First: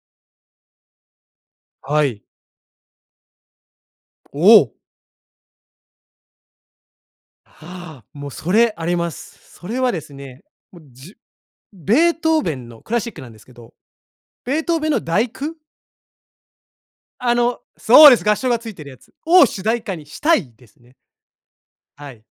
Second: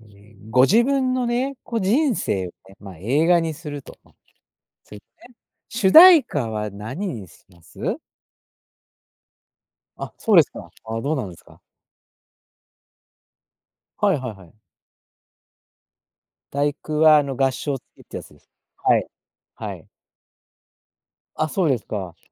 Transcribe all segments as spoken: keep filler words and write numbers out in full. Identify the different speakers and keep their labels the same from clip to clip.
Speaker 1: じん、ご自分のね、こ、
Speaker 2: は
Speaker 1: 人
Speaker 2: い。
Speaker 1: 生をね、まあ、映画にすると
Speaker 2: おお。
Speaker 1: そうい [unintelligible] ね。主題歌は何にします？
Speaker 2: もうそれあります。それはで
Speaker 1: あ、
Speaker 2: す
Speaker 1: そうで
Speaker 2: ね、
Speaker 1: すか。
Speaker 2: もう、
Speaker 1: あ、
Speaker 2: じ
Speaker 1: どん
Speaker 2: ゅ
Speaker 1: なのですか？
Speaker 2: ベートーべンのクラシックなんですけど、
Speaker 1: はいはいはい。
Speaker 2: ベートーべンのだいく
Speaker 1: だいくは、あ
Speaker 2: あ
Speaker 1: の、合
Speaker 2: の
Speaker 1: 唱付きっ
Speaker 2: そう
Speaker 1: て
Speaker 2: で
Speaker 1: や
Speaker 2: す。
Speaker 1: つ
Speaker 2: 合
Speaker 1: です？
Speaker 2: 唱がついてる
Speaker 1: は
Speaker 2: や
Speaker 1: い。
Speaker 2: つを、主
Speaker 1: は
Speaker 2: 題
Speaker 1: い。
Speaker 2: 歌にしたいですね。
Speaker 1: あ、そうです
Speaker 2: は
Speaker 1: か。
Speaker 2: い。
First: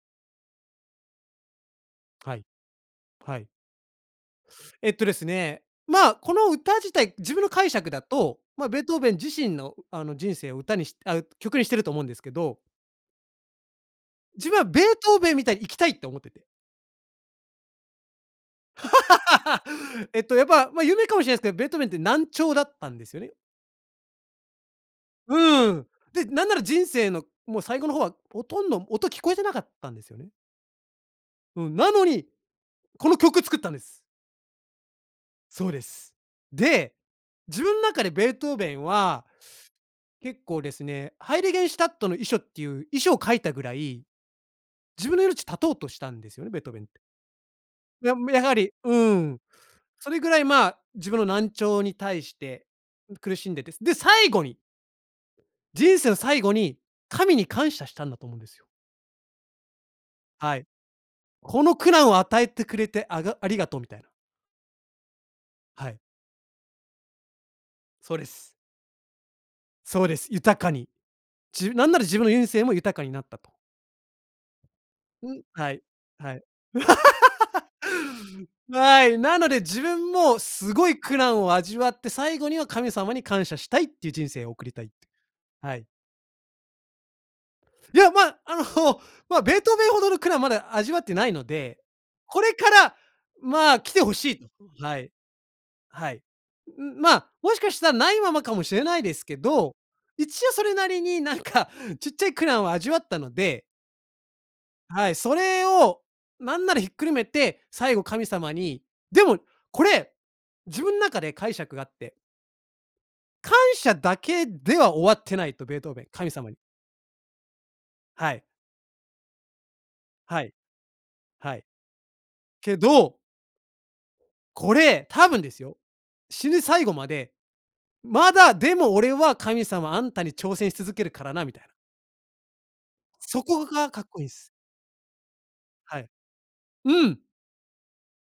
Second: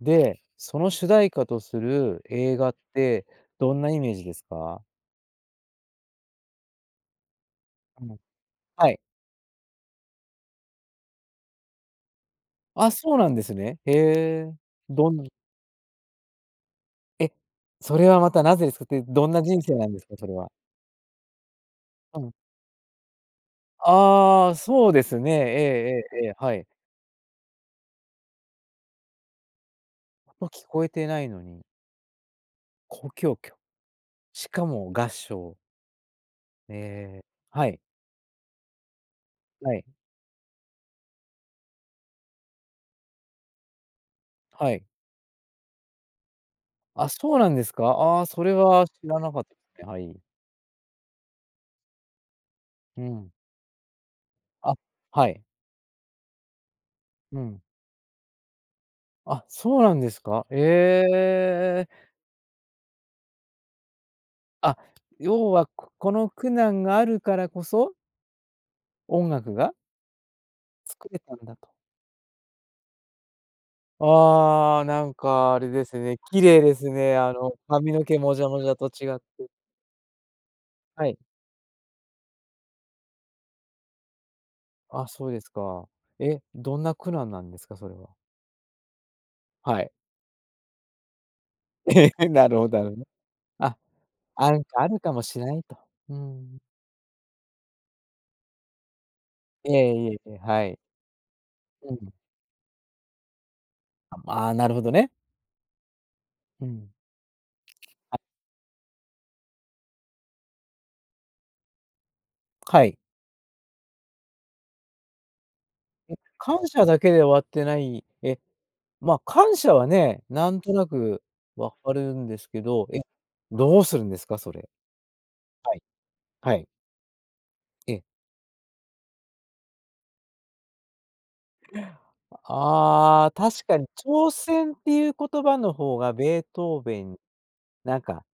Speaker 1: で、その主題歌とする
Speaker 2: はい。
Speaker 1: 映画って
Speaker 2: はい。
Speaker 1: どんなイメージですか？
Speaker 2: えっとですね。まあ、この歌自体、自分の解釈だ
Speaker 1: うん、
Speaker 2: と、まあ、ベー
Speaker 1: は
Speaker 2: ト
Speaker 1: い。
Speaker 2: ーべン自身のあの、人生を歌にしあ、曲にしてると思うんですけど
Speaker 1: あ、そうなんですね。へ
Speaker 2: 自
Speaker 1: え、
Speaker 2: 分はベー
Speaker 1: ど
Speaker 2: トー
Speaker 1: ん
Speaker 2: べンみたいに生きたいって思ってて。
Speaker 1: え。それはまたなぜですかってどんな人生なんです か？
Speaker 2: えっ
Speaker 1: それ
Speaker 2: とやっ
Speaker 1: は。
Speaker 2: ぱ、まあ有名かもしれないすけど、ベートーべンって
Speaker 1: う
Speaker 2: 難
Speaker 1: ん。
Speaker 2: 聴だったんですよね。
Speaker 1: ああ、そうですね。
Speaker 2: うん。
Speaker 1: ええええ
Speaker 2: で、
Speaker 1: ええ。
Speaker 2: なん
Speaker 1: は
Speaker 2: なら
Speaker 1: い。
Speaker 2: 人生のもう最後の方は、ほとんど音聞こえてなかったんですよね。
Speaker 1: 音聞こえてないの
Speaker 2: う
Speaker 1: に
Speaker 2: ん。なのに、こ
Speaker 1: 交
Speaker 2: の
Speaker 1: 響
Speaker 2: 曲
Speaker 1: きょ
Speaker 2: 作ったんです。
Speaker 1: しかも合唱。
Speaker 2: そうです。で、
Speaker 1: ええ、
Speaker 2: 自
Speaker 1: はい。
Speaker 2: 分中でベートーべンは、
Speaker 1: はい。
Speaker 2: 結構ですね、ハイリゲンシュタットの遺書っていう遺書を書いたぐらい、
Speaker 1: はい。
Speaker 2: 自分の命絶とうとしたんですよね、ベートーべンって。
Speaker 1: あ、そうなんですか？
Speaker 2: や
Speaker 1: ああ、
Speaker 2: め
Speaker 1: そ
Speaker 2: や
Speaker 1: れ
Speaker 2: はり、
Speaker 1: は
Speaker 2: う
Speaker 1: 知
Speaker 2: ー
Speaker 1: らな
Speaker 2: ん。
Speaker 1: かっね、は
Speaker 2: そ
Speaker 1: い。
Speaker 2: れぐらいまあ、自分の難聴に対して
Speaker 1: うん。
Speaker 2: 苦しんでて、で、最後に
Speaker 1: あ、はい。
Speaker 2: 人生の最後に神
Speaker 1: う
Speaker 2: に
Speaker 1: ん。
Speaker 2: 感謝したんだと思うんですよ。
Speaker 1: あ、そうなんですか？
Speaker 2: はい、
Speaker 1: え
Speaker 2: 「この
Speaker 1: え。
Speaker 2: 苦難を与えてくれてあがありがとう」みたいな
Speaker 1: あ、要は、
Speaker 2: は
Speaker 1: こ
Speaker 2: い。
Speaker 1: この苦難があるからこそ
Speaker 2: そうです。
Speaker 1: 音楽が
Speaker 2: そうです。豊かに、
Speaker 1: 作れたんだと。
Speaker 2: じなんなら自分の人生も豊かになったと。
Speaker 1: ああ、なん
Speaker 2: うん、
Speaker 1: かあれ
Speaker 2: はい、
Speaker 1: ですね、
Speaker 2: は
Speaker 1: 綺
Speaker 2: い。
Speaker 1: 麗ですね。あの髪の毛もじゃも じゃと
Speaker 2: は
Speaker 1: 違っ
Speaker 2: い、な
Speaker 1: て。
Speaker 2: ので、自分もすごい
Speaker 1: は
Speaker 2: 苦
Speaker 1: い。
Speaker 2: 難を味わって、最後には神様に感謝したいっていう、人生を送りたい、
Speaker 1: あ、そうです
Speaker 2: はい。
Speaker 1: か。え。どんな苦難なんですか？それ
Speaker 2: い
Speaker 1: は。
Speaker 2: や、まあ、あの まあ、ベートー
Speaker 1: は
Speaker 2: ベ
Speaker 1: い。
Speaker 2: ンほどの苦難まだ味わってないので、
Speaker 1: え、
Speaker 2: こ
Speaker 1: な
Speaker 2: れ
Speaker 1: るほ
Speaker 2: か
Speaker 1: ど、あ
Speaker 2: ら
Speaker 1: るね。
Speaker 2: ま
Speaker 1: あ、
Speaker 2: あ、来て欲しい
Speaker 1: あんかあ
Speaker 2: は
Speaker 1: る
Speaker 2: い。
Speaker 1: かもしれないと。
Speaker 2: は
Speaker 1: う
Speaker 2: い。う
Speaker 1: ん。
Speaker 2: う、まあ、もしかした、ないままかもしれないですけ
Speaker 1: え
Speaker 2: ど、
Speaker 1: え、いえいえ、
Speaker 2: 一応そ
Speaker 1: は
Speaker 2: れ
Speaker 1: い。
Speaker 2: なりになんか
Speaker 1: う
Speaker 2: ち
Speaker 1: ん。
Speaker 2: っちゃい苦難を味わったので
Speaker 1: ああ、なるほど
Speaker 2: は
Speaker 1: ね。
Speaker 2: い、それを何
Speaker 1: う
Speaker 2: ならひ
Speaker 1: ん。
Speaker 2: っくるめて最後
Speaker 1: あ。
Speaker 2: 神様にでもこれ、自分、中で解釈があって
Speaker 1: はい。
Speaker 2: 感謝だけでは終わってないと、ベートーベン、
Speaker 1: ん、
Speaker 2: 神様に。
Speaker 1: 感謝だけで終わってない
Speaker 2: は
Speaker 1: え？
Speaker 2: い。
Speaker 1: ま、感謝はね、
Speaker 2: は
Speaker 1: な
Speaker 2: い。
Speaker 1: んとなく
Speaker 2: はい。
Speaker 1: わかるんですけ
Speaker 2: け
Speaker 1: ど、え、
Speaker 2: ど
Speaker 1: どうするんですか？それ。
Speaker 2: これ、多分です
Speaker 1: は
Speaker 2: よ、
Speaker 1: い。
Speaker 2: 死
Speaker 1: は
Speaker 2: ぬ
Speaker 1: い。
Speaker 2: 最後まで、
Speaker 1: ええ。
Speaker 2: 「まだでも、俺は、神様あんたに挑戦し続けるからな」みたいな
Speaker 1: ああ、
Speaker 2: そこ
Speaker 1: 確かに
Speaker 2: がかっこいいん
Speaker 1: 挑
Speaker 2: す。
Speaker 1: 戦っていう言葉の方
Speaker 2: はい。
Speaker 1: がベートーベ
Speaker 2: う
Speaker 1: ン、
Speaker 2: ん。
Speaker 1: なんか、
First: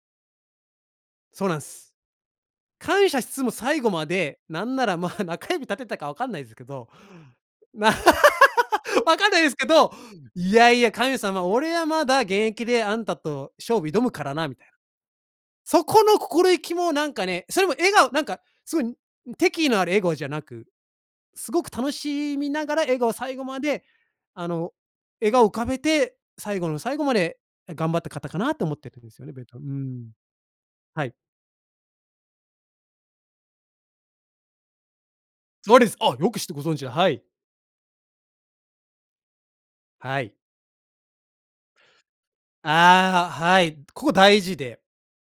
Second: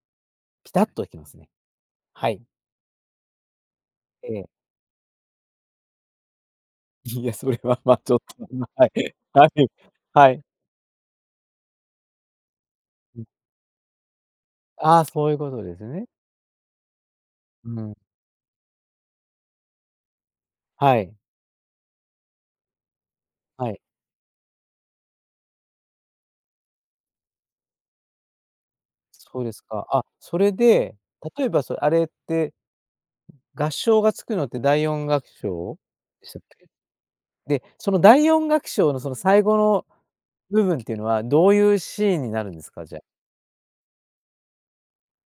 Speaker 1: ピタッときます
Speaker 2: そ
Speaker 1: ね。
Speaker 2: うなんす。
Speaker 1: はい。
Speaker 2: 感謝しつつも最後ま
Speaker 1: え
Speaker 2: で、
Speaker 1: え。
Speaker 2: 何ならまあ、中指立てたかわかんないすけど、
Speaker 1: いや、それ は、ま、ちょっと、ま、はい。
Speaker 2: わかんない
Speaker 1: は
Speaker 2: ですけ
Speaker 1: い、
Speaker 2: ど、
Speaker 1: はい。
Speaker 2: 「いやいや、神様、俺はまだ現役で、あんた
Speaker 1: うん。
Speaker 2: と勝負挑むからな」みたいな。
Speaker 1: ああ、そういうことです
Speaker 2: そこ
Speaker 1: ね。
Speaker 2: の心意気もなんかね、それ
Speaker 1: う
Speaker 2: も笑
Speaker 1: ん。
Speaker 2: 顔なんかすごい、ん、敵意のある笑顔じゃなく、
Speaker 1: はい。
Speaker 2: すごく楽しみながら、笑顔最後ま
Speaker 1: はい。
Speaker 2: であの、笑顔浮かべて最後の最後まで頑張った方かなと思ってるんすよね、
Speaker 1: そう
Speaker 2: ベ
Speaker 1: で
Speaker 2: トう
Speaker 1: す
Speaker 2: ー
Speaker 1: か。あ、
Speaker 2: ん。
Speaker 1: それで、
Speaker 2: はい。
Speaker 1: 例えば、そ、あれって、合唱がつくのってだいよんがくしょ
Speaker 2: そうです！あ、
Speaker 1: う
Speaker 2: よ
Speaker 1: したっ
Speaker 2: く知ってご
Speaker 1: け？
Speaker 2: 存知で、はい。
Speaker 1: で、そのだいよんがくしょうの、その最後の
Speaker 2: はい。
Speaker 1: 部分っていうのは、どういうシーンになるんですか？じゃあ。
Speaker 2: ああ、はい、ここ大事で、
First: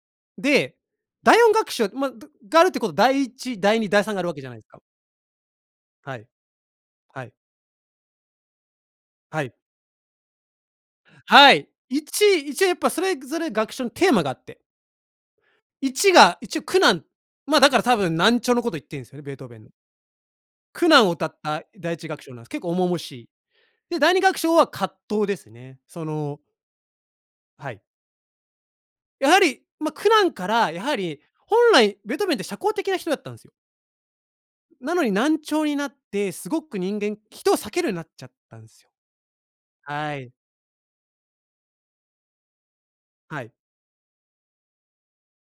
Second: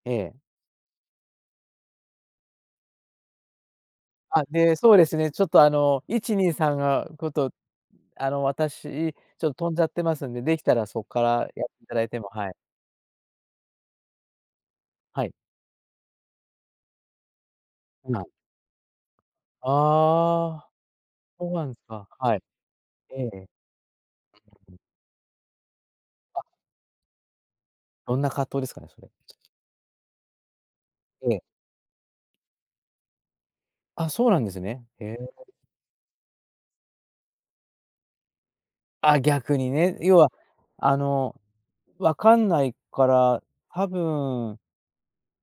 Speaker 1: ええ。
Speaker 2: で、だいよんがくしょう、ま、たが、あるってことだいいち、だいに、だいさんがあるわけ
Speaker 1: あ、
Speaker 2: じゃないす
Speaker 1: で、
Speaker 2: か。
Speaker 1: そうですね、ちょっとあの、
Speaker 2: は
Speaker 1: い
Speaker 2: い。
Speaker 1: ちにいさんが、ち
Speaker 2: は
Speaker 1: ょっ
Speaker 2: い。
Speaker 1: とあの、私、
Speaker 2: は
Speaker 1: ちょっ
Speaker 2: い。
Speaker 1: 飛んじゃってますんで、できたらそっから
Speaker 2: は
Speaker 1: や
Speaker 2: い！
Speaker 1: っていただ
Speaker 2: い
Speaker 1: いて
Speaker 2: ち
Speaker 1: も、はい。
Speaker 2: 一応やっぱそれぞれ楽章のテーマがあって
Speaker 1: はい。
Speaker 2: いちが一応、苦難。まあ、だから多
Speaker 1: 苦
Speaker 2: 分
Speaker 1: 難。
Speaker 2: 難聴のこと言ってんすね、ベートーベン。
Speaker 1: ああ、
Speaker 2: 苦難を歌っ
Speaker 1: そう
Speaker 2: た
Speaker 1: なんです
Speaker 2: だいいち
Speaker 1: か、
Speaker 2: がくしょ
Speaker 1: は
Speaker 2: う
Speaker 1: い。
Speaker 2: なんす、結構重々し
Speaker 1: え
Speaker 2: い。
Speaker 1: え。
Speaker 2: で、だいにがくしょうは葛藤ですね。そ
Speaker 1: あ。
Speaker 2: のはい。
Speaker 1: どんな葛藤ですかね、それ。
Speaker 2: やはり、ま、苦難からやはり、
Speaker 1: ええ。
Speaker 2: 本来ベートーベンって社交的な人だったんですよ。
Speaker 1: あ、そうなんですね。
Speaker 2: なの
Speaker 1: へ
Speaker 2: に
Speaker 1: え。
Speaker 2: 難聴になって、すごく人間人を避けるようになっちゃったんすよ。
Speaker 1: あ、逆にね、
Speaker 2: は
Speaker 1: 要は
Speaker 2: い。
Speaker 1: あのわかんないか
Speaker 2: は
Speaker 1: ら、
Speaker 2: い。
Speaker 1: 多分う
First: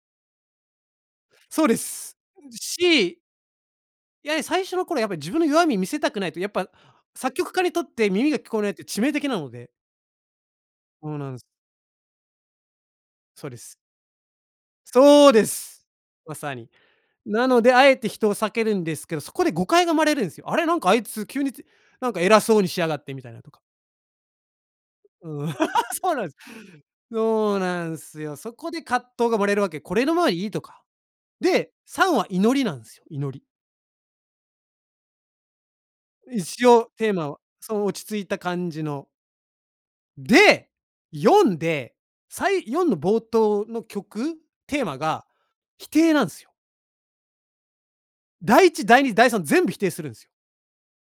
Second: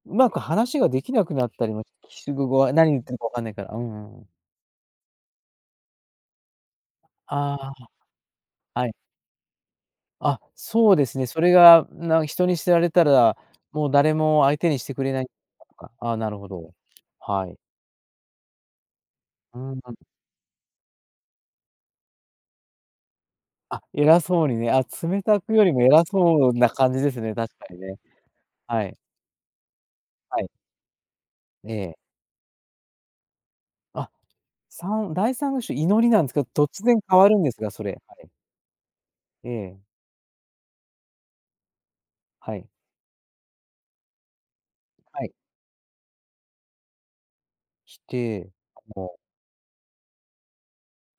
Speaker 1: まく話ができなくなっ
Speaker 2: そ
Speaker 1: た
Speaker 2: う
Speaker 1: り
Speaker 2: で
Speaker 1: も、
Speaker 2: す、
Speaker 1: は何言って
Speaker 2: し
Speaker 1: るかわかんないから。うんうんう
Speaker 2: い
Speaker 1: ん。
Speaker 2: や、最初の頃やっぱり自分の弱み見せたくないと、やっぱ作曲
Speaker 1: あ
Speaker 2: 家にとっ
Speaker 1: あ、
Speaker 2: て耳が聞こえないと
Speaker 1: はい。
Speaker 2: 致命的なので。
Speaker 1: あ、そうで
Speaker 2: そ
Speaker 1: す
Speaker 2: う
Speaker 1: ね。
Speaker 2: なん
Speaker 1: そ
Speaker 2: す。
Speaker 1: れがなん人に知られたら、
Speaker 2: そうです。
Speaker 1: もう誰も相手にしてくれない
Speaker 2: そうで
Speaker 1: と
Speaker 2: す。
Speaker 1: かああ、な
Speaker 2: ま
Speaker 1: るほ
Speaker 2: さに。
Speaker 1: ど、
Speaker 2: な
Speaker 1: はい。
Speaker 2: のであえて人を避けるんですけど、そこで
Speaker 1: う
Speaker 2: 誤
Speaker 1: んう
Speaker 2: 解が生
Speaker 1: ん。
Speaker 2: まれるんすよ。あれなんかあいつ急につなんか偉そうにしやがってみたいなとか。
Speaker 1: あ、偉そうにね、あ、冷た
Speaker 2: うん、
Speaker 1: くよりも 偉
Speaker 2: そうなんす。
Speaker 1: そうな感じですね、確
Speaker 2: そう
Speaker 1: かに
Speaker 2: な
Speaker 1: ね。
Speaker 2: んすよ。そこで
Speaker 1: はい。
Speaker 2: 葛藤が生まれるわけ。これのまあ
Speaker 1: は
Speaker 2: い
Speaker 1: い。
Speaker 2: いとか。
Speaker 1: え
Speaker 2: で、
Speaker 1: え。
Speaker 2: さんは祈りなんすよ、祈り。
Speaker 1: あ、さんだいさんの章、祈りなんですけど、
Speaker 2: 一
Speaker 1: 突
Speaker 2: 応
Speaker 1: 然
Speaker 2: テー
Speaker 1: 変わ
Speaker 2: マ
Speaker 1: る
Speaker 2: は
Speaker 1: んですが、
Speaker 2: そ
Speaker 1: そ
Speaker 2: の
Speaker 1: れ、
Speaker 2: 落ち
Speaker 1: は
Speaker 2: 着い
Speaker 1: い。
Speaker 2: た感じの。
Speaker 1: ええ。
Speaker 2: で、よんで、さ
Speaker 1: はい。
Speaker 2: いよんの冒頭の曲、テーマ
Speaker 1: は
Speaker 2: が
Speaker 1: い。
Speaker 2: 否定なんすよ。
Speaker 1: 否定
Speaker 2: だいいちだい
Speaker 1: も
Speaker 2: に
Speaker 1: う
Speaker 2: だいさん全部否定するんす。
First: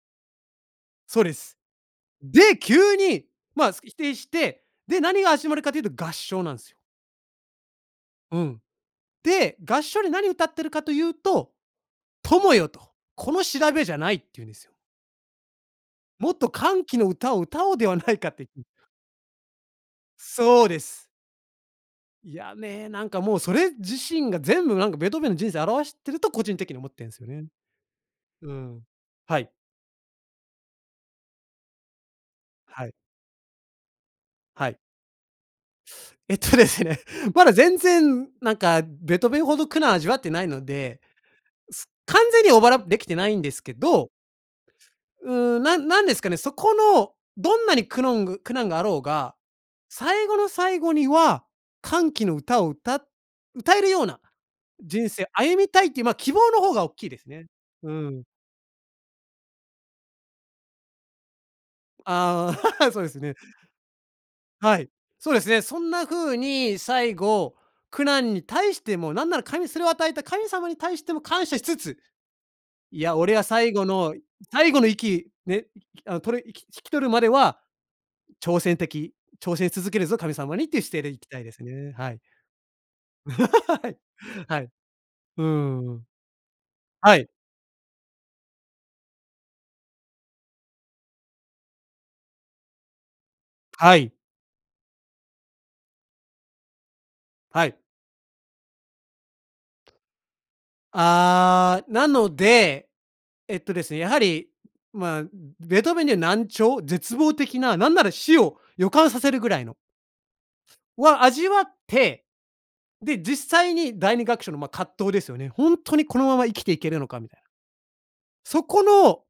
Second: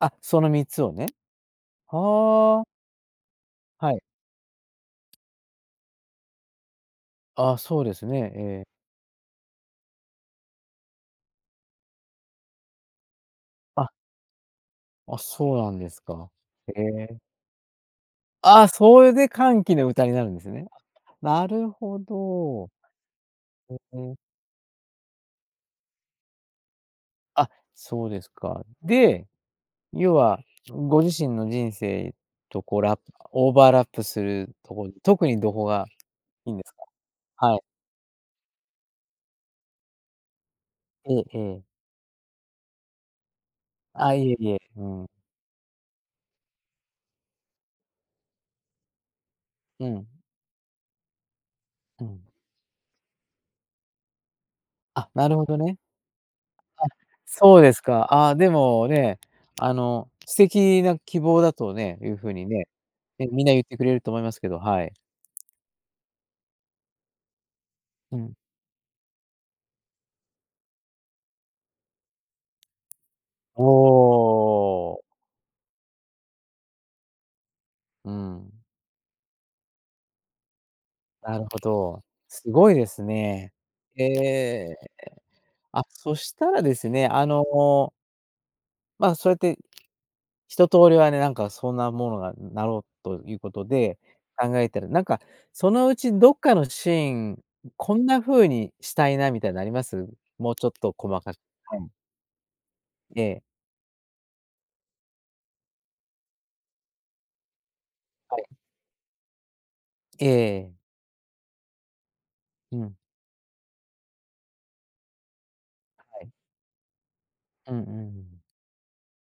Speaker 1: あ、そのみっつをね。
Speaker 2: そうです。で、
Speaker 1: はあ。
Speaker 2: 急に、ま、
Speaker 1: は
Speaker 2: 否
Speaker 1: い。
Speaker 2: 定して、で、何が始まるかというと合唱なんすよ。
Speaker 1: あ、そうですね。
Speaker 2: う
Speaker 1: え
Speaker 2: ん。
Speaker 1: え。
Speaker 2: で、合唱で何歌っているかというと、「友よ」と、「この調べ
Speaker 1: あ
Speaker 2: じゃない」って言うんですよ。
Speaker 1: あ、そうなんですか。
Speaker 2: 「もっと
Speaker 1: へ
Speaker 2: 歓喜の
Speaker 1: え。
Speaker 2: 歌を歌おうではないか」って、ん
Speaker 1: あ、それで歓喜の歌になるんですね。
Speaker 2: そうです。
Speaker 1: なるほ
Speaker 2: いや
Speaker 1: ど。う
Speaker 2: ね、なんかもうそれ自
Speaker 1: んうん。
Speaker 2: 身が全部、なんかベートーベンの人生を表してると個人的に思ってんすよね。
Speaker 1: あ、そうです
Speaker 2: う
Speaker 1: か。
Speaker 2: ん。
Speaker 1: で、
Speaker 2: はい。
Speaker 1: 要は、ご自身の人生とこう
Speaker 2: はい。
Speaker 1: ラオーバーラップする
Speaker 2: は
Speaker 1: と
Speaker 2: い。
Speaker 1: ころ、特にどこが
Speaker 2: えっ
Speaker 1: いいん
Speaker 2: と
Speaker 1: で
Speaker 2: で
Speaker 1: す
Speaker 2: す
Speaker 1: か？
Speaker 2: ね、まだ
Speaker 1: はい。
Speaker 2: 全然、なんか、ベートーベンほど苦難味わってないので。
Speaker 1: ええええ。
Speaker 2: す完全にオーバーラップ出来てないんですけど
Speaker 1: あ、いえいえ、うん。
Speaker 2: うん、なんなんですかね、そこの、どんなにくのんぐ苦難があろうが、
Speaker 1: うん。
Speaker 2: 最後の最後には、
Speaker 1: う
Speaker 2: 歓
Speaker 1: ん。
Speaker 2: 喜の歌を歌歌えるような人
Speaker 1: あ、な
Speaker 2: 生
Speaker 1: るほ
Speaker 2: 歩
Speaker 1: ど
Speaker 2: み
Speaker 1: ね。
Speaker 2: たいっ
Speaker 1: あ、
Speaker 2: ていう、ま、希望の方がおっきいですね。
Speaker 1: そうです
Speaker 2: う
Speaker 1: か、
Speaker 2: ん。
Speaker 1: あ、でも、ね、あの、素敵な希望だとね、いう風に
Speaker 2: あ
Speaker 1: ね、
Speaker 2: あ、そうで
Speaker 1: っ
Speaker 2: す
Speaker 1: て
Speaker 2: ね。
Speaker 1: みんな言ってくれると思いますけど、
Speaker 2: は
Speaker 1: は
Speaker 2: い、
Speaker 1: い。
Speaker 2: そうですね。そんな風に、最後、苦
Speaker 1: う
Speaker 2: 難
Speaker 1: ん。
Speaker 2: に対しても、なんなら神それを与えた神様に対しても感謝しつつ、いや俺は
Speaker 1: お
Speaker 2: 最後の最後の
Speaker 1: お。
Speaker 2: 息ね、あ、とれ息引き取るまでは、
Speaker 1: うん。
Speaker 2: 調整的調整し続けるぞ、神様にっていう姿勢でいき
Speaker 1: な
Speaker 2: たい
Speaker 1: る
Speaker 2: で
Speaker 1: ほ
Speaker 2: すね。
Speaker 1: ど。
Speaker 2: はい。
Speaker 1: すごいです ね。
Speaker 2: はい、
Speaker 1: へ
Speaker 2: はい。
Speaker 1: え。
Speaker 2: う
Speaker 1: あ、
Speaker 2: ーん。
Speaker 1: そしたらですね、
Speaker 2: は
Speaker 1: あ
Speaker 2: い。
Speaker 1: のまあ、そうやって、一通りはね、なんかそんなものが、ん、なろうと言う事で、
Speaker 2: はい。
Speaker 1: 考えたら、なんか、そのうち、どっかのシーン、
Speaker 2: はい。
Speaker 1: こんな風にしたいな、みたいなあります？もうちょっと細かは
Speaker 2: あ、
Speaker 1: い。
Speaker 2: なので、
Speaker 1: ええ。
Speaker 2: えっとですね、やはり、まあ、ベートーベンには難聴、絶望的な、なんなら、
Speaker 1: は
Speaker 2: 死
Speaker 1: い。
Speaker 2: を予感させるぐらいの
Speaker 1: ええ。
Speaker 2: は、味わって、
Speaker 1: うん。
Speaker 2: で、実際にだいにがくしょうの、ま、葛藤ですよね。ほんとに
Speaker 1: は
Speaker 2: この
Speaker 1: い。
Speaker 2: まま生きていけるのかみたいな。
Speaker 1: うんうん。
Speaker 2: そこの、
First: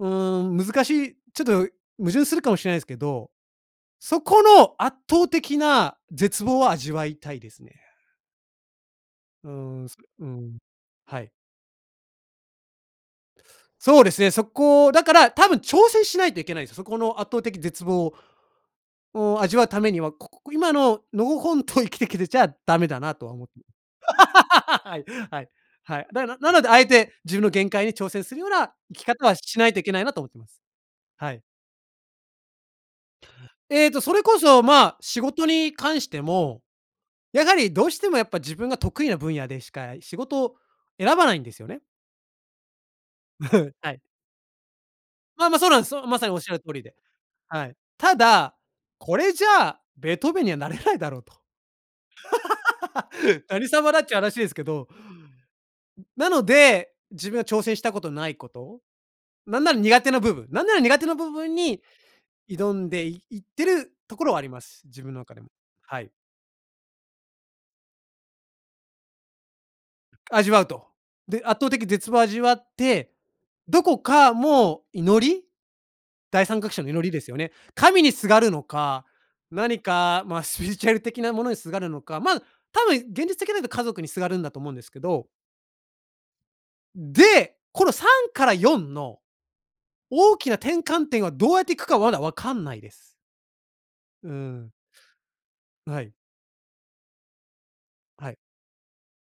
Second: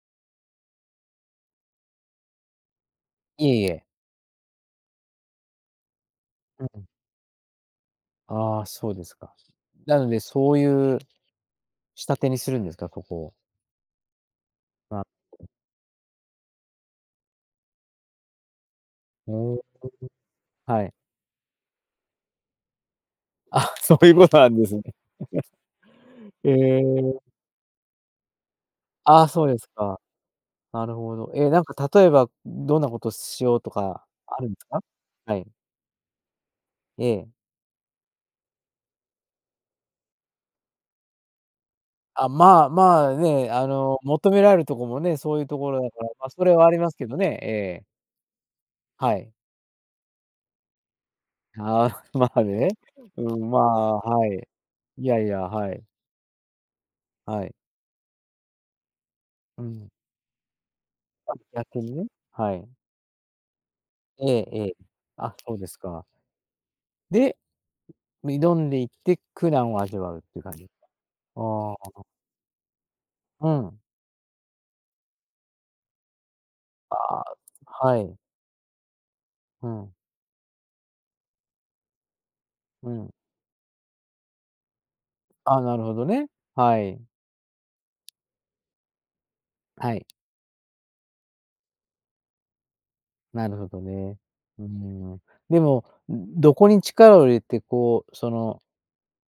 Speaker 2: うーん、難しい、ちょっと、矛盾するかもしれないすけど、
Speaker 1: いえいえ。
Speaker 2: そこの圧倒的な絶望
Speaker 1: う
Speaker 2: を
Speaker 1: ん。
Speaker 2: 味わいたいですね。
Speaker 1: ああ、そうですか。
Speaker 2: うん、そ
Speaker 1: なの
Speaker 2: れ
Speaker 1: で、
Speaker 2: う
Speaker 1: そ
Speaker 2: ん、
Speaker 1: う言う
Speaker 2: はい。
Speaker 1: 仕立てにするんですか？ここを。
Speaker 2: そうですね。そこ、だから、多
Speaker 1: [unintelligible]
Speaker 2: 分挑戦しないといけないんですよ。そこの圧倒的絶望
Speaker 1: お、
Speaker 2: を、
Speaker 1: お
Speaker 2: 味わ
Speaker 1: お、
Speaker 2: う為には、こここ、今
Speaker 1: はい。
Speaker 2: ののほほんと生きてきてちゃダメだなとは思って
Speaker 1: あ、そう言う事なんですね。
Speaker 2: はい、はい。はい。だか ら、なので、敢えて
Speaker 1: え。
Speaker 2: 自分の限界に挑戦するような生き方
Speaker 1: あ、
Speaker 2: は
Speaker 1: そうで
Speaker 2: し
Speaker 1: す
Speaker 2: ないといけ
Speaker 1: か。
Speaker 2: ないなと思っています。
Speaker 1: なるほど。
Speaker 2: はい。
Speaker 1: え、なんか例えば、う、どんな事しようと
Speaker 2: えっと、
Speaker 1: か
Speaker 2: それこ
Speaker 1: あるんつ
Speaker 2: そ、
Speaker 1: か？
Speaker 2: まあ、仕
Speaker 1: は
Speaker 2: 事
Speaker 1: い。
Speaker 2: に関しても、
Speaker 1: ええ。
Speaker 2: やはり、どうしても、やっぱ自分が得意な分野でしか仕事を選ばないんですよね。
Speaker 1: あ、まあまあね。あ
Speaker 2: は
Speaker 1: の、
Speaker 2: い。
Speaker 1: 求められるとこもね、そういう
Speaker 2: ま
Speaker 1: と
Speaker 2: ま、そう
Speaker 1: こ
Speaker 2: なん
Speaker 1: ろ
Speaker 2: で
Speaker 1: だ
Speaker 2: す、そ
Speaker 1: か
Speaker 2: う、
Speaker 1: ら、
Speaker 2: まさ
Speaker 1: ま、
Speaker 2: におっ
Speaker 1: そ
Speaker 2: しゃ
Speaker 1: れ
Speaker 2: る
Speaker 1: は
Speaker 2: 通
Speaker 1: あり
Speaker 2: り
Speaker 1: ま
Speaker 2: で。
Speaker 1: すけどね、え
Speaker 2: はい、
Speaker 1: え。
Speaker 2: ただ、
Speaker 1: は
Speaker 2: こ
Speaker 1: い。
Speaker 2: れじゃあベートーベンにはなれないだろうと。
Speaker 1: ああ、まあねう ん、ま
Speaker 2: 何様
Speaker 1: あ、
Speaker 2: だっちゅう
Speaker 1: は
Speaker 2: 話
Speaker 1: い。
Speaker 2: ですけど。
Speaker 1: いやいや、はい。
Speaker 2: なので、自分
Speaker 1: は
Speaker 2: が
Speaker 1: い。
Speaker 2: 挑戦したことないこと、な
Speaker 1: う
Speaker 2: んなら
Speaker 1: ん。
Speaker 2: 苦手な部分なんなら苦手な部
Speaker 1: あ、
Speaker 2: 分
Speaker 1: 逆
Speaker 2: に
Speaker 1: にね、はい。
Speaker 2: 挑んでいいってるとこ
Speaker 1: え
Speaker 2: ろはあり
Speaker 1: え
Speaker 2: ま
Speaker 1: ええ。
Speaker 2: す。自分の中
Speaker 1: あ、
Speaker 2: でも。
Speaker 1: そうです
Speaker 2: は
Speaker 1: か。
Speaker 2: い。
Speaker 1: で、挑んでいって、苦難を味わうっていう感
Speaker 2: 味
Speaker 1: じ
Speaker 2: わ
Speaker 1: で
Speaker 2: う
Speaker 1: すか。
Speaker 2: と。で、圧倒
Speaker 1: あ
Speaker 2: 的に
Speaker 1: あ。
Speaker 2: 絶を味わって、
Speaker 1: うん。
Speaker 2: どこかもう祈り？だいさんがくしょうの
Speaker 1: あ
Speaker 2: 祈りで
Speaker 1: あ、
Speaker 2: すよね。
Speaker 1: は
Speaker 2: 神に
Speaker 1: い。
Speaker 2: すがるのか、
Speaker 1: う
Speaker 2: 何
Speaker 1: ん。
Speaker 2: か、まスピリチュアル的なものにすがるのか、ま、多
Speaker 1: う
Speaker 2: 分
Speaker 1: ん。
Speaker 2: 現実的になると家族にすがるんだと思うんですけど。
Speaker 1: あ、なるほどね、はい。
Speaker 2: で、このさんからよんの
Speaker 1: はい。
Speaker 2: 大きな転換点はどうやっていくかまだわかんないです。
Speaker 1: なるほどね。
Speaker 2: う
Speaker 1: うー
Speaker 2: ん。
Speaker 1: ん、でも、
Speaker 2: はい。
Speaker 1: どこに力を入れてこうそ
Speaker 2: はい。
Speaker 1: の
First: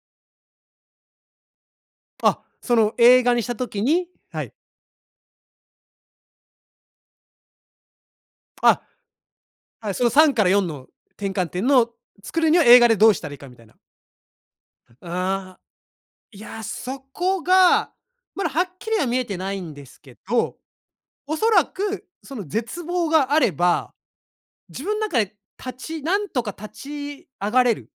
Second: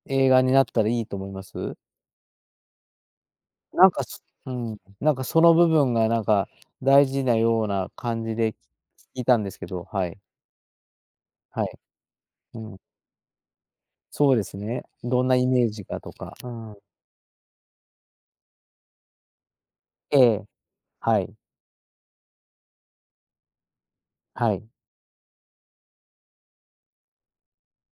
Speaker 1: 映画になったらいいと思います？
Speaker 2: あ、その映画にした時
Speaker 1: なんか、
Speaker 2: に
Speaker 1: す
Speaker 2: は
Speaker 1: う
Speaker 2: い。
Speaker 1: ん、なんかその部分がなんか大事なような感じで
Speaker 2: あ、
Speaker 1: いたんですけど、
Speaker 2: はい、そ
Speaker 1: は
Speaker 2: の
Speaker 1: い。
Speaker 2: さんからよんの転換
Speaker 1: は
Speaker 2: 点
Speaker 1: い。
Speaker 2: の作るに
Speaker 1: う
Speaker 2: は
Speaker 1: ん。
Speaker 2: 映画でどうしたらいいかみたいな。
Speaker 1: そうですね、どんなイ
Speaker 2: ああ、
Speaker 1: メージがとか。
Speaker 2: い
Speaker 1: うー
Speaker 2: や、
Speaker 1: ん。
Speaker 2: そこが、まだはっきりは見えてないんですけ
Speaker 1: ええ、
Speaker 2: ど、
Speaker 1: はい。
Speaker 2: 恐らくその絶望があれば、
Speaker 1: はい。
Speaker 2: 自分ん中で立ちなんとか立ち上がれる。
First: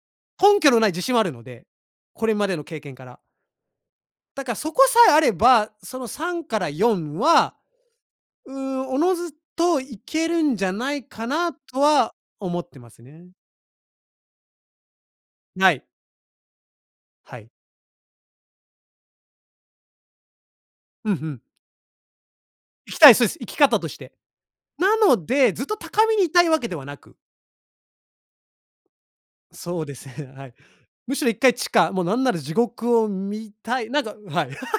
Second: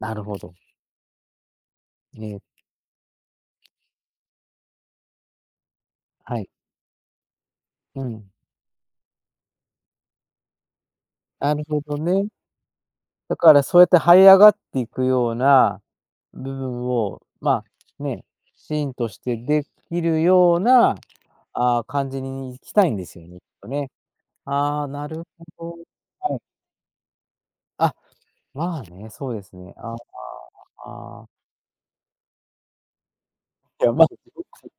Speaker 1: なるほど。
Speaker 2: 根拠の無い自信はあるので、
Speaker 1: え
Speaker 2: これまで
Speaker 1: え。
Speaker 2: の経験から。だかそこさえあれば、そのさ
Speaker 1: は
Speaker 2: ん
Speaker 1: い。
Speaker 2: からよんは、
Speaker 1: うん。
Speaker 2: うーん、自ずと行けるんじゃないかな
Speaker 1: なるほ
Speaker 2: と
Speaker 1: ど
Speaker 2: は
Speaker 1: ね。
Speaker 2: 思ってますね。
Speaker 1: だからそうやって這い上がっていくよう
Speaker 2: は
Speaker 1: な、
Speaker 2: い。
Speaker 1: 部分を、
Speaker 2: はい。
Speaker 1: まあ、ね、きちんとして出来るような、
Speaker 2: うんふん。
Speaker 1: ああ、感じにに生きたい
Speaker 2: 生
Speaker 1: ん
Speaker 2: き
Speaker 1: で
Speaker 2: たい
Speaker 1: す
Speaker 2: そ
Speaker 1: よ
Speaker 2: うで
Speaker 1: ね、
Speaker 2: す、
Speaker 1: きっ
Speaker 2: 生き
Speaker 1: と
Speaker 2: 方と
Speaker 1: ね。
Speaker 2: して。
Speaker 1: ああ、
Speaker 2: な
Speaker 1: なる
Speaker 2: ので、ずっ
Speaker 1: ほ
Speaker 2: と
Speaker 1: ど。
Speaker 2: 高みに居
Speaker 1: はい。
Speaker 2: たいわけではなく。
Speaker 1: あ、まあね、そうですね。
Speaker 2: そう
Speaker 1: あ、あ
Speaker 2: です、へはい。
Speaker 1: あ、
Speaker 2: む
Speaker 1: あ、あ
Speaker 2: し
Speaker 1: あ。
Speaker 2: ろいっかい地下、もうなんなら地獄を見た
Speaker 1: い
Speaker 2: い、
Speaker 1: や、
Speaker 2: なん
Speaker 1: ま、
Speaker 2: かはい。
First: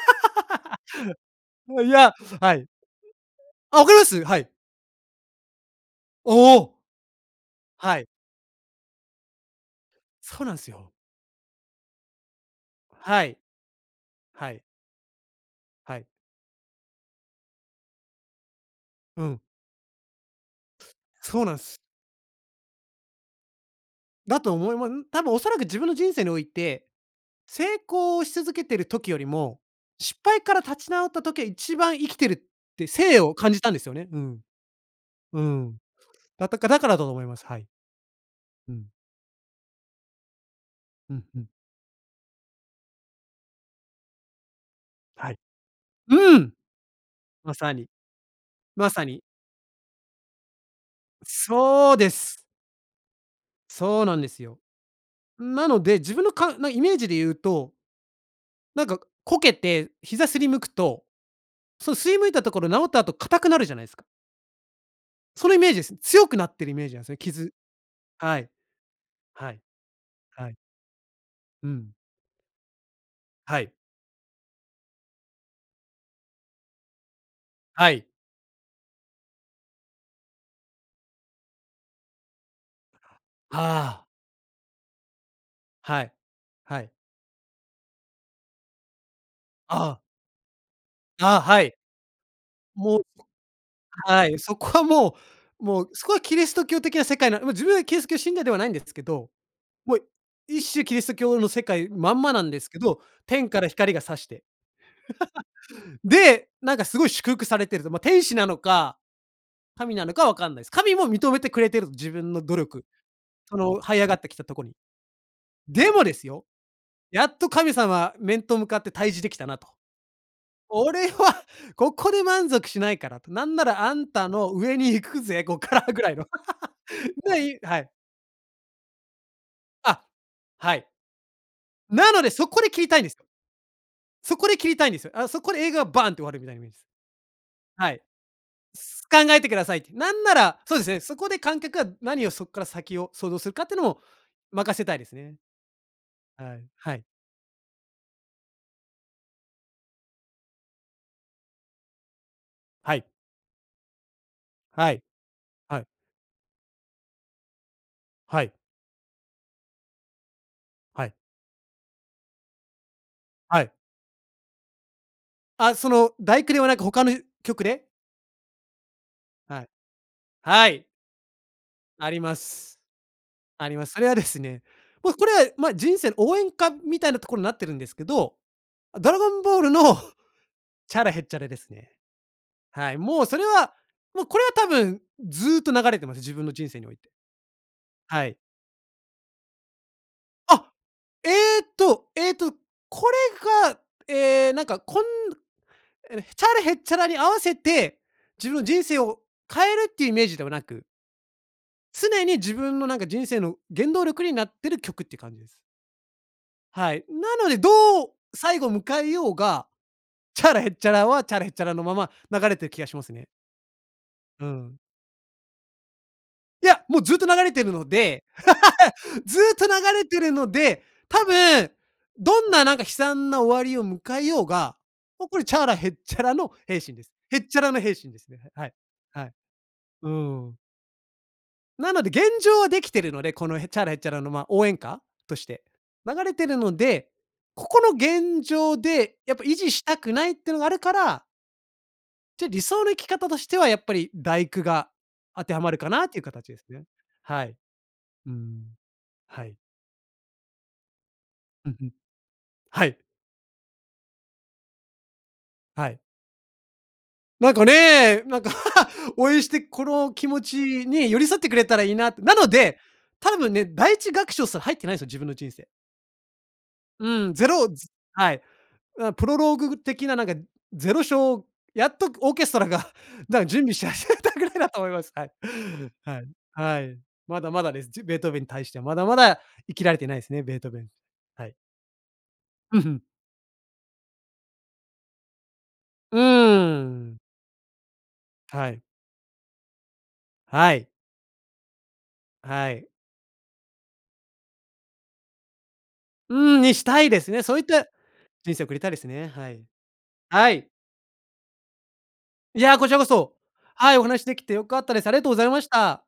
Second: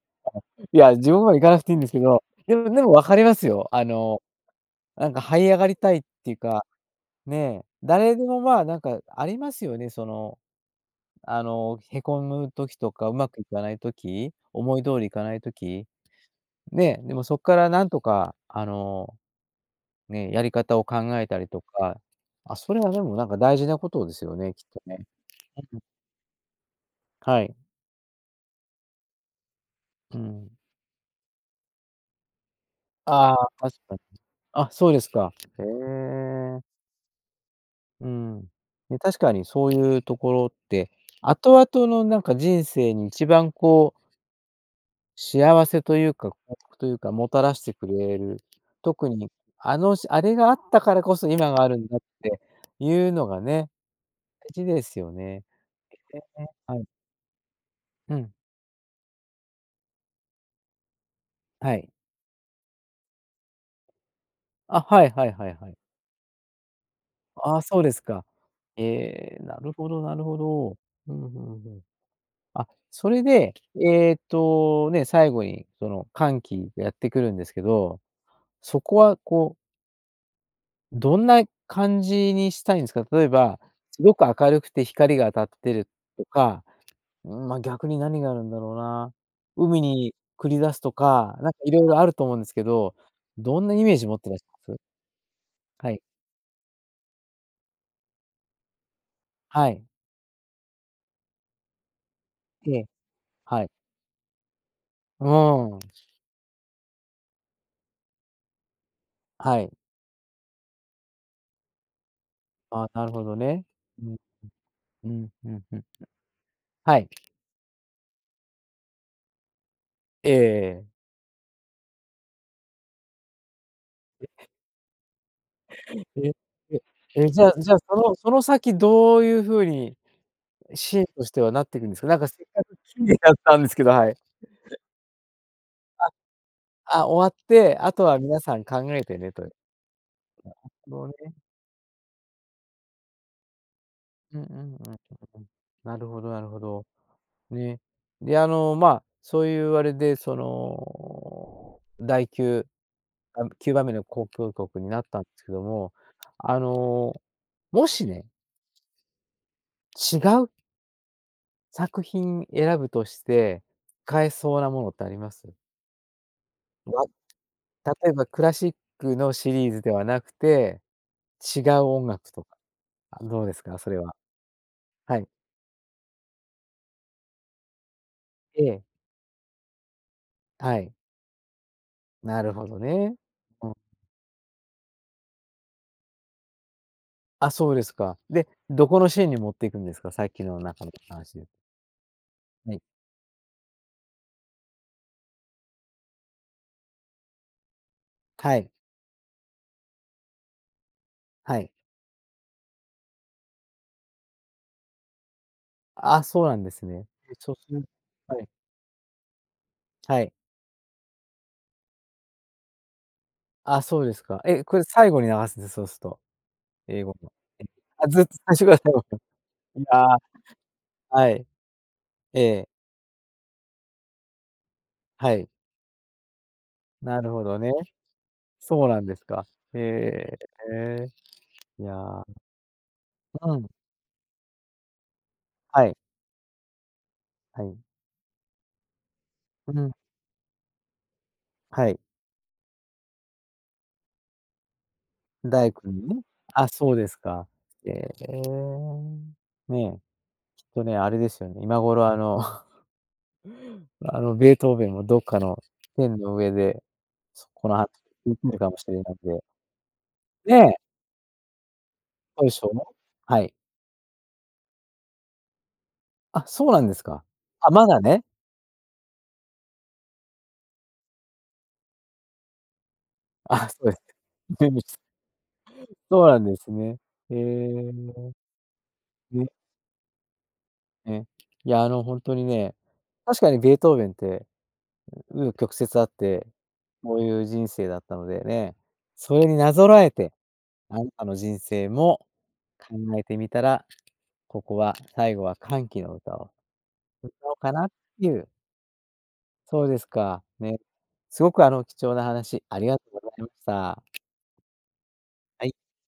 Speaker 1: いや、地獄までは行かなくていん
Speaker 2: あ、
Speaker 1: で
Speaker 2: い
Speaker 1: すけ
Speaker 2: や
Speaker 1: ど、
Speaker 2: は
Speaker 1: でも
Speaker 2: い。
Speaker 1: でも分かりますよ。
Speaker 2: あ、
Speaker 1: あの、
Speaker 2: はい。
Speaker 1: なんか這い上がりたいってい
Speaker 2: お
Speaker 1: うか、
Speaker 2: お。
Speaker 1: ね、
Speaker 2: はい。
Speaker 1: 誰でもまあ、なんかありますよね、その、
Speaker 2: そうなんすよ。
Speaker 1: あの、へこむ時とか、う
Speaker 2: は
Speaker 1: ま
Speaker 2: い。
Speaker 1: くいかない時、
Speaker 2: はい。
Speaker 1: 思い通りいかない時、
Speaker 2: はい。
Speaker 1: ね。でもそっからなんとか、あの、
Speaker 2: うん。
Speaker 1: ね、やり方を考えた
Speaker 2: そう
Speaker 1: り
Speaker 2: なん
Speaker 1: と
Speaker 2: す。
Speaker 1: か、あ、それはでもなんか大事なことですよ
Speaker 2: だと
Speaker 1: ね、きっ
Speaker 2: 思い
Speaker 1: と
Speaker 2: まん、
Speaker 1: ね。
Speaker 2: 多分恐らく
Speaker 1: ん、
Speaker 2: 自
Speaker 1: ん。
Speaker 2: 分の人生において、
Speaker 1: はい。
Speaker 2: 成功をし続けてる時よりも、
Speaker 1: う
Speaker 2: 失敗
Speaker 1: ん。
Speaker 2: から立ち直った時、一番生きてるって、生
Speaker 1: あ
Speaker 2: を
Speaker 1: あ、
Speaker 2: 感じたん
Speaker 1: 確
Speaker 2: ですよ
Speaker 1: かに。
Speaker 2: ね。うん。
Speaker 1: あ、そうですか。
Speaker 2: う
Speaker 1: へ
Speaker 2: ん、だった
Speaker 1: え。
Speaker 2: かだからだと思います。はい。
Speaker 1: うん。
Speaker 2: うん。
Speaker 1: で、確かにそういうところって、
Speaker 2: うんうん。
Speaker 1: 後々のなんか人生に一番こう
Speaker 2: はい。
Speaker 1: 幸せというか、幸
Speaker 2: うん。
Speaker 1: 福というか、もた
Speaker 2: ま
Speaker 1: らして
Speaker 2: さ
Speaker 1: く
Speaker 2: に。
Speaker 1: れる、
Speaker 2: まさ
Speaker 1: 特
Speaker 2: に。
Speaker 1: に、あのしあれがあったからこそ今があるん
Speaker 2: そ
Speaker 1: だ
Speaker 2: う
Speaker 1: っ
Speaker 2: で
Speaker 1: て
Speaker 2: す。
Speaker 1: いうのがね、
Speaker 2: そうなんですよ。
Speaker 1: 大事ですよね。
Speaker 2: なので、自
Speaker 1: ね、
Speaker 2: 分の
Speaker 1: え、え、
Speaker 2: かんな
Speaker 1: は
Speaker 2: イ
Speaker 1: い。
Speaker 2: メージで言うと
Speaker 1: うん。
Speaker 2: なんかこけて膝擦りむくと、
Speaker 1: はい。
Speaker 2: その擦りむいたところ治った後硬くなるじゃないすか？
Speaker 1: あ、はいはいは
Speaker 2: それ
Speaker 1: い
Speaker 2: イ
Speaker 1: は
Speaker 2: メー
Speaker 1: い。
Speaker 2: ジです。強くなっているイメージなんすね、傷
Speaker 1: ああ、そうですか。
Speaker 2: はい。
Speaker 1: ええ、
Speaker 2: は
Speaker 1: な
Speaker 2: い。
Speaker 1: るほどなるほ
Speaker 2: はい。
Speaker 1: ど。うん、ふん
Speaker 2: う
Speaker 1: ふん。
Speaker 2: ん。
Speaker 1: あ、それで
Speaker 2: はい。
Speaker 1: えっと、ね、最後にその、歓喜がやってくるんですけ
Speaker 2: は
Speaker 1: ど、
Speaker 2: い。
Speaker 1: そこはこうどんな感じにしたいんすか？例えば、
Speaker 2: あ
Speaker 1: す
Speaker 2: あ。
Speaker 1: ごく明るくて光が当たってる
Speaker 2: はい、
Speaker 1: とか、
Speaker 2: はい。
Speaker 1: うーん、ま、逆に何があるんだろうな。海
Speaker 2: ああ。
Speaker 1: に繰り出すとか、
Speaker 2: あ、
Speaker 1: なんか
Speaker 2: はい。
Speaker 1: 色々あると思うんですけど、
Speaker 2: もう
Speaker 1: どんなイメージ持っ
Speaker 2: は
Speaker 1: てら
Speaker 2: い、そこ
Speaker 1: す？
Speaker 2: はもうもう、
Speaker 1: はい。
Speaker 2: そこは、キリスト教的な世界なうま、自分はキリスト教信者ではないんですけど、
Speaker 1: はい。
Speaker 2: もう一種キリスト教の世界まんまなんです
Speaker 1: え
Speaker 2: け
Speaker 1: え、
Speaker 2: ど、天か
Speaker 1: は
Speaker 2: ら
Speaker 1: い。
Speaker 2: 光が差して。
Speaker 1: ああ。
Speaker 2: で、なんかすごい祝福されてると、ま、天使なのか、
Speaker 1: はい。
Speaker 2: 神なのかわかんないです。神も認めてくれてる、自分の努
Speaker 1: あ
Speaker 2: 力。
Speaker 1: あ、なるほど
Speaker 2: そ
Speaker 1: ね。
Speaker 2: の這い
Speaker 1: う
Speaker 2: 上
Speaker 1: ん、ん、
Speaker 2: がってきたとこに。
Speaker 1: うん、うん、うん、ん、
Speaker 2: でもですよ
Speaker 1: はい。
Speaker 2: やっと神様、面と向かって対峙できたなと、
Speaker 1: ええええ。
Speaker 2: 俺はここで満足しないからと、なんならあん
Speaker 1: え。
Speaker 2: たの上に行くぜ、こっからぐらいの。
Speaker 1: え、え、え、じ
Speaker 2: で、
Speaker 1: ゃ
Speaker 2: い
Speaker 1: じゃあ、
Speaker 2: はい。
Speaker 1: そのその先どういう風に、
Speaker 2: あ、はい。
Speaker 1: シーンとしてはなっていくんですか？
Speaker 2: な
Speaker 1: なん
Speaker 2: の
Speaker 1: か
Speaker 2: で、
Speaker 1: せっ
Speaker 2: そこ
Speaker 1: か
Speaker 2: で
Speaker 1: く
Speaker 2: 切り
Speaker 1: き
Speaker 2: たいんです。
Speaker 1: たんですけど、はい。
Speaker 2: そこで切りたいんですよ。あの、そこで映画がバーンって終わるみたい
Speaker 1: あ、あ、終わって、
Speaker 2: はい。
Speaker 1: 後は皆さん考えて
Speaker 2: 考
Speaker 1: ね
Speaker 2: え
Speaker 1: と。な
Speaker 2: て
Speaker 1: る
Speaker 2: くださいって。なんなら、そうですね、
Speaker 1: ほど
Speaker 2: そこ
Speaker 1: ね。
Speaker 2: で観客が何をそっから先を想像するかっていうのも
Speaker 1: うんうんうん、ん、ん、ん。
Speaker 2: 任せたいですね。
Speaker 1: なるほどなる
Speaker 2: は
Speaker 1: ほ
Speaker 2: い、
Speaker 1: ど。
Speaker 2: はい。
Speaker 1: ね。で、あの、ま、そういうあれでその、だいきゅう、
Speaker 2: はい。
Speaker 1: あんきゅうばんめの交響曲に
Speaker 2: は
Speaker 1: な
Speaker 2: い、
Speaker 1: ったんすけど
Speaker 2: はい。
Speaker 1: も、あの、もしね
Speaker 2: はい。
Speaker 1: 違う
Speaker 2: はい。
Speaker 1: 作品選ぶとして、
Speaker 2: はい。
Speaker 1: 変えそうなものってあります？
Speaker 2: あ、その、第九ではなくほか
Speaker 1: ま、
Speaker 2: の、う曲で？
Speaker 1: 例えばクラシックのシ
Speaker 2: は
Speaker 1: リ
Speaker 2: い。
Speaker 1: ーズではなく
Speaker 2: は
Speaker 1: て、
Speaker 2: い！
Speaker 1: 違う音
Speaker 2: あり
Speaker 1: 楽
Speaker 2: ま
Speaker 1: とか、
Speaker 2: す。
Speaker 1: あ、どうです
Speaker 2: あり
Speaker 1: か、
Speaker 2: ま
Speaker 1: そ
Speaker 2: す、
Speaker 1: れ
Speaker 2: それ
Speaker 1: は？
Speaker 2: はですね、ま、
Speaker 1: は
Speaker 2: こ
Speaker 1: い。
Speaker 2: れは、ま、人生の応援歌みたいなとこになってるんですけど、
Speaker 1: ええ。
Speaker 2: ドラゴンボールの
Speaker 1: はい。
Speaker 2: チャラ・ヘッチャラですね。
Speaker 1: なるほど
Speaker 2: はい、
Speaker 1: ね。
Speaker 2: もうそれ
Speaker 1: う
Speaker 2: は
Speaker 1: ん。
Speaker 2: もうこれは多分ずっと流れてます、自分の人生において。
Speaker 1: あ、そうですか。
Speaker 2: はい。
Speaker 1: で、どこのシーンに持っていくんですか？さっきの
Speaker 2: あ、
Speaker 1: 中の話。
Speaker 2: えっとえっと、
Speaker 1: はい。
Speaker 2: これが、ええ、なんかこんえ、チャラ・ヘッチャラに合わせて、自
Speaker 1: は
Speaker 2: 分、
Speaker 1: い。
Speaker 2: 人生を変えるってイメージではなく
Speaker 1: はい。
Speaker 2: 常に自分の、なんか人生の原動力になってる曲って感じです。
Speaker 1: あ、そうなんです
Speaker 2: はい、
Speaker 1: ね。え、
Speaker 2: なのでど う
Speaker 1: はい。
Speaker 2: 最後迎えようが、
Speaker 1: はい。
Speaker 2: チャラ・ヘッチャラは、チャラ・ヘッチャラのまま流れてる気がしますね。
Speaker 1: ああ、そうですか。
Speaker 2: う
Speaker 1: え？こ
Speaker 2: ん。
Speaker 1: れ最後に流すんでそうすと、
Speaker 2: いや、もう
Speaker 1: 英語
Speaker 2: ずっと
Speaker 1: の
Speaker 2: 流れてるの
Speaker 1: あ、ず
Speaker 2: で
Speaker 1: っと最初から最後ま
Speaker 2: ずっと流
Speaker 1: で。い
Speaker 2: れ
Speaker 1: や
Speaker 2: てるので、多
Speaker 1: はい。
Speaker 2: 分
Speaker 1: え
Speaker 2: どんな
Speaker 1: え。
Speaker 2: なんか悲惨な終わりを迎えようが、もう
Speaker 1: は
Speaker 2: これ、
Speaker 1: い。
Speaker 2: チャラ・ヘッチャラの平心です。
Speaker 1: なる
Speaker 2: ヘ
Speaker 1: ほ
Speaker 2: ッ
Speaker 1: ど
Speaker 2: チャ
Speaker 1: ね。
Speaker 2: ラの平心ですね。はい。
Speaker 1: そうなんで
Speaker 2: は
Speaker 1: す
Speaker 2: い。
Speaker 1: か、
Speaker 2: うー
Speaker 1: へ
Speaker 2: ん。
Speaker 1: え。いや。
Speaker 2: なので現状はできてるので、こ
Speaker 1: う
Speaker 2: のヘ
Speaker 1: ん。
Speaker 2: ッチャラ、ヘッチャラのまあ、応援歌として
Speaker 1: はい。
Speaker 2: 流れてるので、
Speaker 1: は
Speaker 2: こ
Speaker 1: い。
Speaker 2: この現状でやっぱ維持
Speaker 1: う
Speaker 2: し
Speaker 1: ん。
Speaker 2: たくないってのがあるから
Speaker 1: はい。
Speaker 2: じゃ、理想の生き方としてはやっぱりだいくが、当ては
Speaker 1: だい
Speaker 2: まる
Speaker 1: く
Speaker 2: か
Speaker 1: に
Speaker 2: なとい
Speaker 1: ね。
Speaker 2: う形です
Speaker 1: あ、
Speaker 2: ね。
Speaker 1: そうです
Speaker 2: は
Speaker 1: か。
Speaker 2: い。
Speaker 1: へえ。
Speaker 2: うん。はい。
Speaker 1: ねえ、きっとね、あれですよね、
Speaker 2: うん
Speaker 1: 今
Speaker 2: うん。
Speaker 1: 頃あの
Speaker 2: はい。
Speaker 1: あの、ベートーベンもどっかの
Speaker 2: はい。
Speaker 1: 天の上で、
Speaker 2: なんか
Speaker 1: この
Speaker 2: ね、
Speaker 1: 聞い
Speaker 2: なん
Speaker 1: て
Speaker 2: か
Speaker 1: るかもしれな い
Speaker 2: 応援
Speaker 1: で
Speaker 2: してこの気持
Speaker 1: ね
Speaker 2: ち
Speaker 1: え。
Speaker 2: に寄り添ってくれたらいいなって。な
Speaker 1: そう
Speaker 2: の
Speaker 1: ですよ
Speaker 2: で、
Speaker 1: ね、
Speaker 2: 多
Speaker 1: はい。
Speaker 2: 分ね、だいいちがくしょうすら入ってないんですよ、自分の人生。
Speaker 1: あ、そうなんですか。
Speaker 2: うん、ゼロ
Speaker 1: あ、
Speaker 2: ず
Speaker 1: まだね。
Speaker 2: はい、う、プロローグ的ななんかぜろしょうやっとオーケストラがなんか準
Speaker 1: あ、
Speaker 2: 備
Speaker 1: そ
Speaker 2: して
Speaker 1: うです、
Speaker 2: 始めたぐらいだ
Speaker 1: 厳
Speaker 2: と思い
Speaker 1: 密
Speaker 2: ます。はい。はい。
Speaker 1: そうなんです
Speaker 2: は
Speaker 1: ね。
Speaker 2: い。
Speaker 1: へ
Speaker 2: まだまだです。
Speaker 1: え。
Speaker 2: ちょ、ベートーベンに対してはまだまだ
Speaker 1: ね。
Speaker 2: 生きられてないですね、ベートーベン。
Speaker 1: ね、
Speaker 2: はい。
Speaker 1: いや、あの本当にね、
Speaker 2: うん、ふん。
Speaker 1: 確かにベートーベンって、う紆余曲折あっ
Speaker 2: う
Speaker 1: て、
Speaker 2: ー
Speaker 1: こ
Speaker 2: ん。
Speaker 1: ういう人生だったので
Speaker 2: は
Speaker 1: ね、
Speaker 2: い。
Speaker 1: それになぞらえて、
Speaker 2: はい。
Speaker 1: あなたの人生も
Speaker 2: はい。
Speaker 1: 考えてみたら、ここは、最後は歓喜の
Speaker 2: う
Speaker 1: 歌を
Speaker 2: ーん、にしたいです
Speaker 1: 歌
Speaker 2: ね。
Speaker 1: お
Speaker 2: そ
Speaker 1: う
Speaker 2: ういっ
Speaker 1: かな
Speaker 2: た
Speaker 1: っていう。
Speaker 2: 人生を送りたいですね。はい。
Speaker 1: そうですか。
Speaker 2: はい。
Speaker 1: ね。すごくあの貴重な
Speaker 2: い
Speaker 1: 話
Speaker 2: や、
Speaker 1: あり
Speaker 2: こち
Speaker 1: が
Speaker 2: ら
Speaker 1: と
Speaker 2: こ
Speaker 1: うござ
Speaker 2: そ。
Speaker 1: いまし
Speaker 2: はい、お
Speaker 1: た。
Speaker 2: 話しできて良かったです。ありがとうございま
Speaker 1: は
Speaker 2: し
Speaker 1: い。
Speaker 2: た。